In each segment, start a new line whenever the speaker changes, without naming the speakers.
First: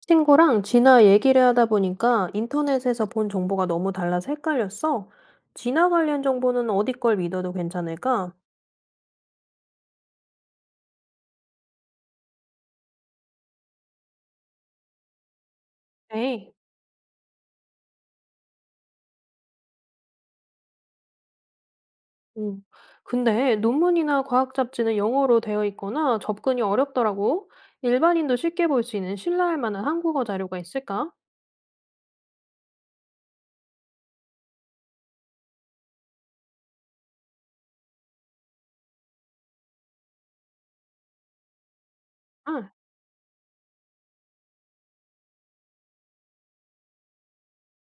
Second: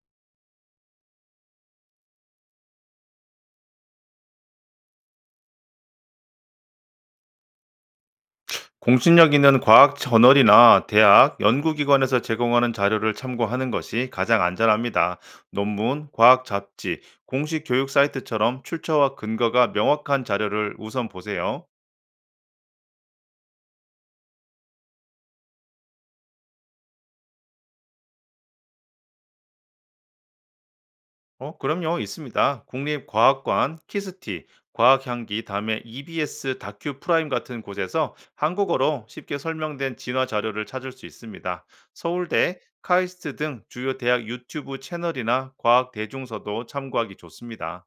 친구랑 진화 얘기를 하다 보니까 인터넷에서 본 정보가 너무 달라서 헷갈렸어. 진화 관련 정보는 어디 걸 믿어도 괜찮을까?
공신력 있는 과학 저널이나 대학, 연구기관에서 제공하는 자료를 참고하는 것이 가장 안전합니다. 논문, 과학
에
잡지, 공식 교육 사이트처럼 출처와 근거가 명확한 자료를 우선 보세요.
음. 근데 논문이나 과학 잡지는 영어로 되어 있거나 접근이 어렵더라고. 일반인도 쉽게 볼 수 있는 신뢰할 만한 한국어 자료가 있을까?
그럼요, 있습니다. 국립과학관, 키스티, 과학향기, 다음에 EBS 다큐 프라임 같은 곳에서 한국어로 쉽게 설명된 진화 자료를 찾을 수 있습니다. 서울대,
응.
카이스트 등 주요 대학 유튜브 채널이나 과학 대중서도 참고하기 좋습니다.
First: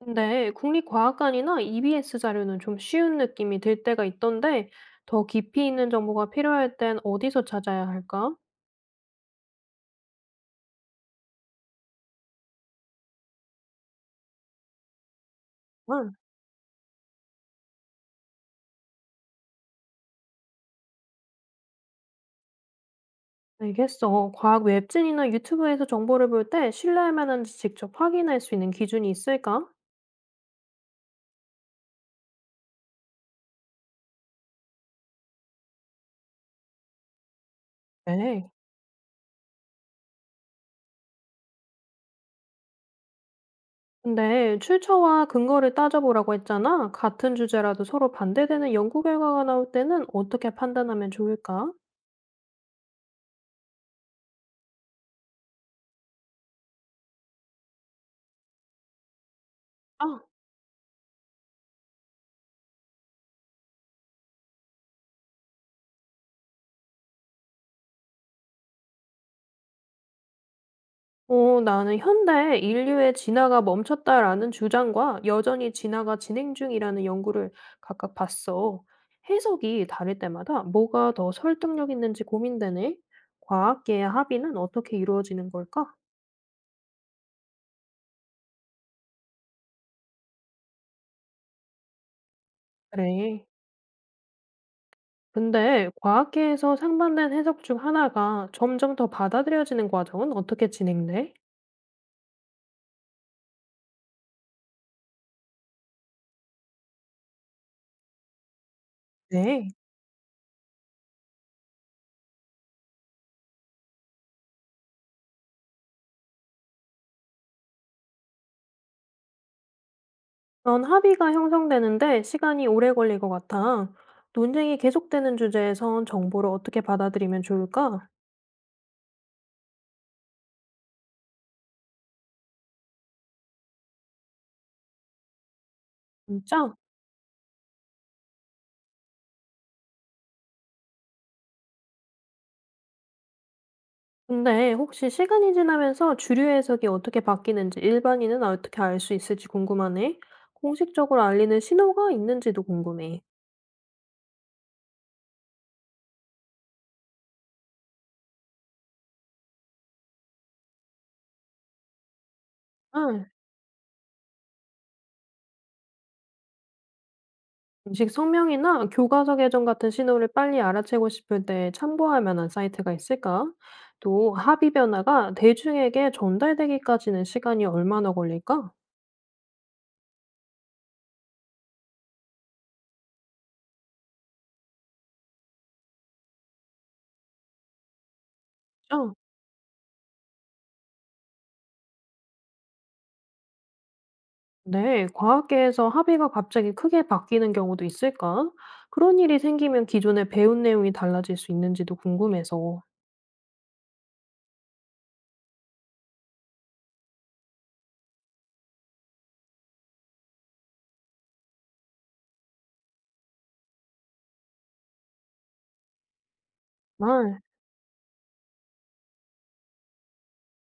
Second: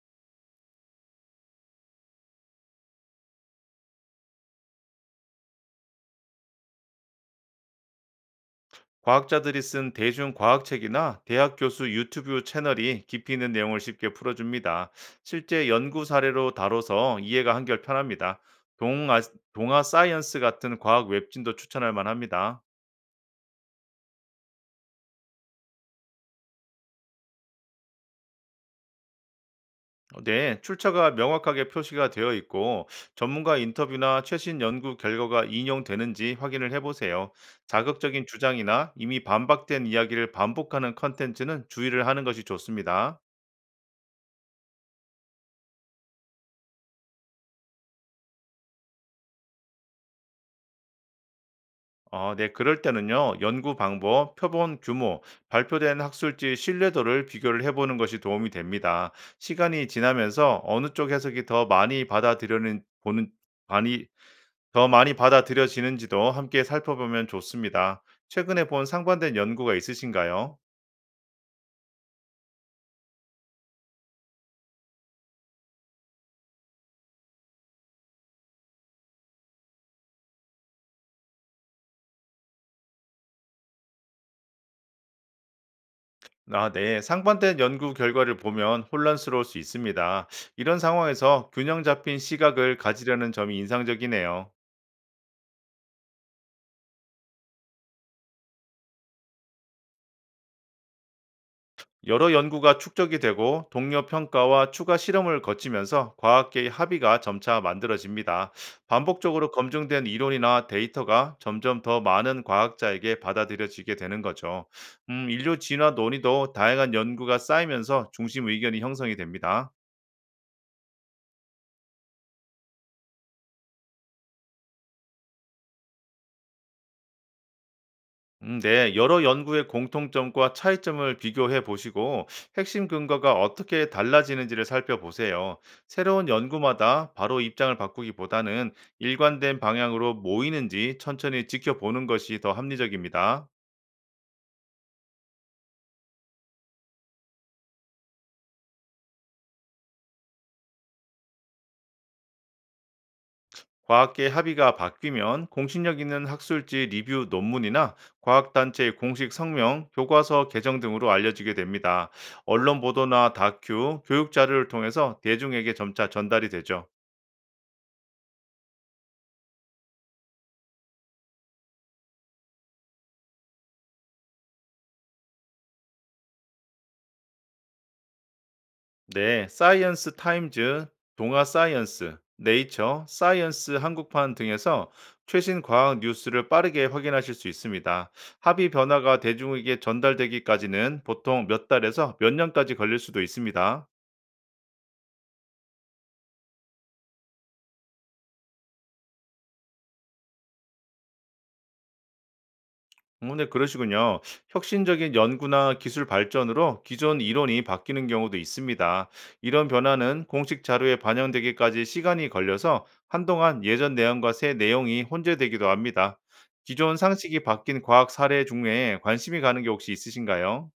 근데 국립과학관이나 EBS 자료는 좀 쉬운 느낌이 들 때가 있던데 더 깊이 있는 정보가 필요할 땐 어디서 찾아야 할까?
과학자들이 쓴 대중과학책이나 대학 교수 유튜브 채널이 깊이 있는 내용을 쉽게 풀어줍니다. 실제 연구 사례로 다뤄서 이해가 한결 편합니다. 동아, 동아 사이언스 같은 과학 웹진도 추천할 만합니다.
알겠어. 과학 웹진이나 유튜브에서 정보를 볼 때 신뢰할 만한지 직접 확인할 수 있는 기준이 있을까?
네, 출처가 명확하게 표시가 되어 있고 전문가 인터뷰나 최신 연구 결과가 인용되는지 확인을 해보세요. 자극적인
네.
주장이나 이미 반박된 이야기를 반복하는 컨텐츠는 주의를 하는 것이 좋습니다.
근데 출처와 근거를 따져보라고 했잖아. 같은 주제라도 서로 반대되는 연구 결과가 나올 때는 어떻게 판단하면 좋을까?
아, 네, 그럴 때는요, 연구 방법, 표본 규모, 발표된 학술지 신뢰도를 비교를 해보는 것이 도움이 됩니다. 시간이 지나면서 어느 쪽 해석이 더 많이 많이, 더 많이 받아들여지는지도 함께 살펴보면 좋습니다. 최근에 본 상반된 연구가 있으신가요?
어, 나는 현대 인류의 진화가 멈췄다라는 주장과 여전히 진화가 진행 중이라는 연구를 각각 봤어. 해석이 다를 때마다 뭐가 더 설득력 있는지 고민되네. 과학계의 합의는 어떻게 이루어지는 걸까?
아, 네. 상반된 연구 결과를 보면 혼란스러울 수 있습니다. 이런 상황에서 균형 잡힌 시각을 가지려는
그래.
점이 인상적이네요.
근데 과학계에서 상반된 해석 중 하나가 점점 더 받아들여지는 과정은 어떻게 진행돼?
여러 연구가 축적이 되고 동료 평가와 추가 실험을 거치면서 과학계의 합의가 점차 만들어집니다. 반복적으로
네.
검증된 이론이나 데이터가 점점 더 많은 과학자에게 받아들여지게 되는 거죠. 인류 진화 논의도 다양한 연구가 쌓이면서 중심 의견이 형성이 됩니다.
그런 합의가 형성되는데 시간이 오래 걸릴 것 같아. 논쟁이 계속되는 주제에선 정보를 어떻게 받아들이면 좋을까?
네, 여러 연구의 공통점과 차이점을 비교해 보시고 핵심 근거가 어떻게 달라지는지를 살펴보세요. 새로운
진짜?
연구마다 바로 입장을 바꾸기보다는 일관된 방향으로 모이는지 천천히 지켜보는 것이 더 합리적입니다.
근데 혹시 시간이 지나면서 주류 해석이 어떻게 바뀌는지 일반인은 어떻게 알 수 있을지 궁금하네. 공식적으로 알리는 신호가 있는지도 궁금해.
과학계 합의가 바뀌면 공신력 있는 학술지 리뷰 논문이나 과학단체의 공식 성명, 교과서 개정 등으로 알려지게 됩니다. 언론
응,
보도나 다큐, 교육 자료를 통해서 대중에게 점차 전달이 되죠.
공식 성명이나 교과서 개정 같은 신호를 빨리 알아채고 싶을 때 참고할 만한 사이트가 있을까? 또 합의 변화가 대중에게 전달되기까지는 시간이 얼마나 걸릴까?
네, 사이언스 타임즈, 동아 사이언스, 네이처, 사이언스 한국판 등에서 최신 과학 뉴스를 빠르게 확인하실 수 있습니다. 합의
진짜?
변화가 대중에게 전달되기까지는 보통 몇 달에서 몇 년까지 걸릴 수도 있습니다.
네, 과학계에서 합의가 갑자기 크게 바뀌는 경우도 있을까? 그런 일이 생기면 기존에 배운 내용이 달라질 수 있는지도 궁금해서.
네, 그러시군요. 혁신적인 연구나 기술 발전으로 기존 이론이 바뀌는 경우도 있습니다. 이런 변화는 공식 자료에 반영되기까지 시간이 걸려서 한동안 예전 내용과 새 내용이 혼재되기도 합니다. 기존
아,
상식이 바뀐 과학 사례 중에 관심이 가는 게 혹시 있으신가요?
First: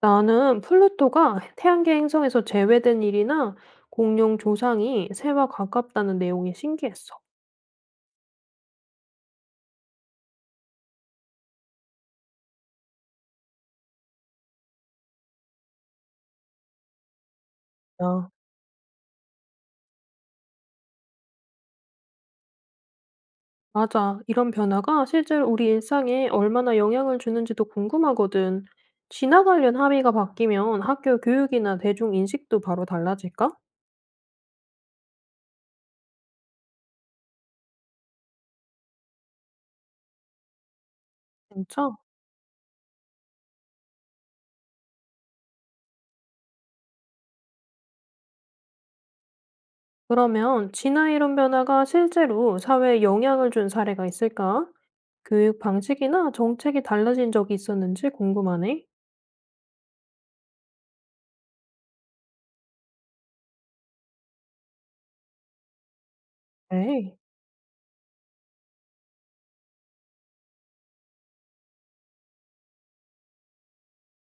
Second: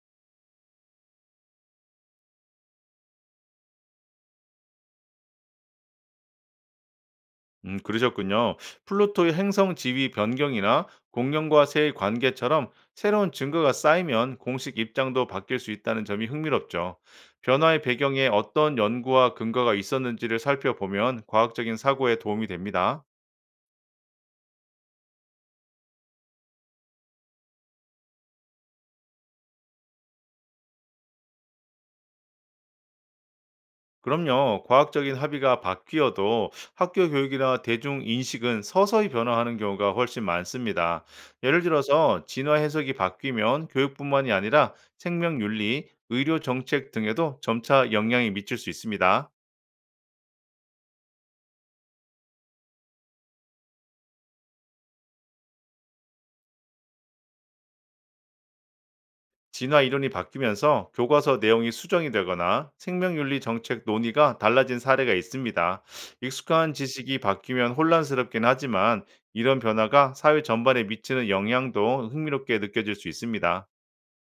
나는 플루토가 태양계 행성에서 제외된 일이나 공룡 조상이 새와 가깝다는 내용이 신기했어.
그러셨군요. 플루토의 행성 지위 변경이나 공룡과 새의 관계처럼 새로운 증거가 쌓이면 공식 입장도 바뀔 수 있다는 점이 흥미롭죠. 변화의 배경에
아,
어떤 연구와 근거가 있었는지를 살펴보면 과학적인 사고에 도움이 됩니다.
맞아. 이런 변화가 실제로 우리 일상에 얼마나 영향을 주는지도 궁금하거든. 진화 관련 합의가 바뀌면 학교 교육이나 대중 인식도 바로 달라질까?
그럼요. 과학적인 합의가 바뀌어도 학교 교육이나 대중 인식은 서서히 변화하는 경우가 훨씬 많습니다. 예를
진짜?
들어서 진화 해석이 바뀌면 교육뿐만이 아니라 생명 윤리, 의료 정책 등에도 점차 영향이 미칠 수 있습니다.
그러면 진화 이론 변화가 실제로 사회에 영향을 준 사례가 있을까? 교육 방식이나 정책이 달라진 적이 있었는지 궁금하네.
진화 이론이 바뀌면서 교과서 내용이 수정이 되거나 생명윤리 정책 논의가 달라진 사례가 있습니다. 익숙한
네.
지식이 바뀌면 혼란스럽긴 하지만 이런 변화가 사회 전반에 미치는 영향도 흥미롭게 느껴질 수 있습니다.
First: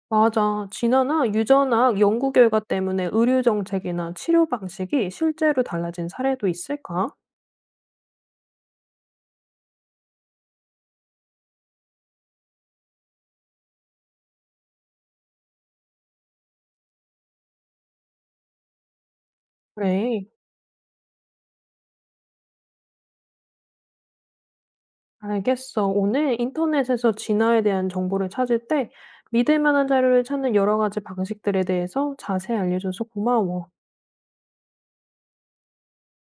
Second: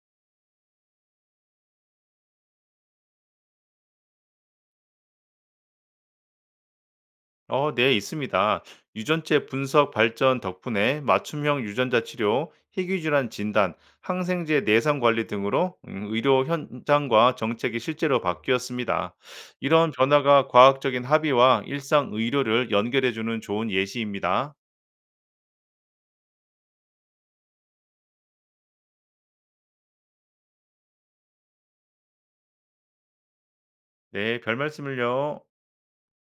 맞아. 진화나 유전학 연구 결과 때문에 의료 정책이나 치료 방식이 실제로 달라진 사례도 있을까?
네, 있습니다. 유전체 분석 발전 덕분에 맞춤형 유전자 치료, 희귀질환 진단, 항생제 내성 관리 등으로 의료 현장과 정책이 실제로 바뀌었습니다. 이런
그래.
변화가 과학적인 합의와 일상 의료를 연결해주는 좋은 예시입니다.
알겠어. 오늘 인터넷에서 진화에 대한 정보를 찾을 때 믿을 만한 자료를 찾는 여러 가지 방식들에 대해서 자세히 알려줘서 고마워.
네, 별 말씀을요.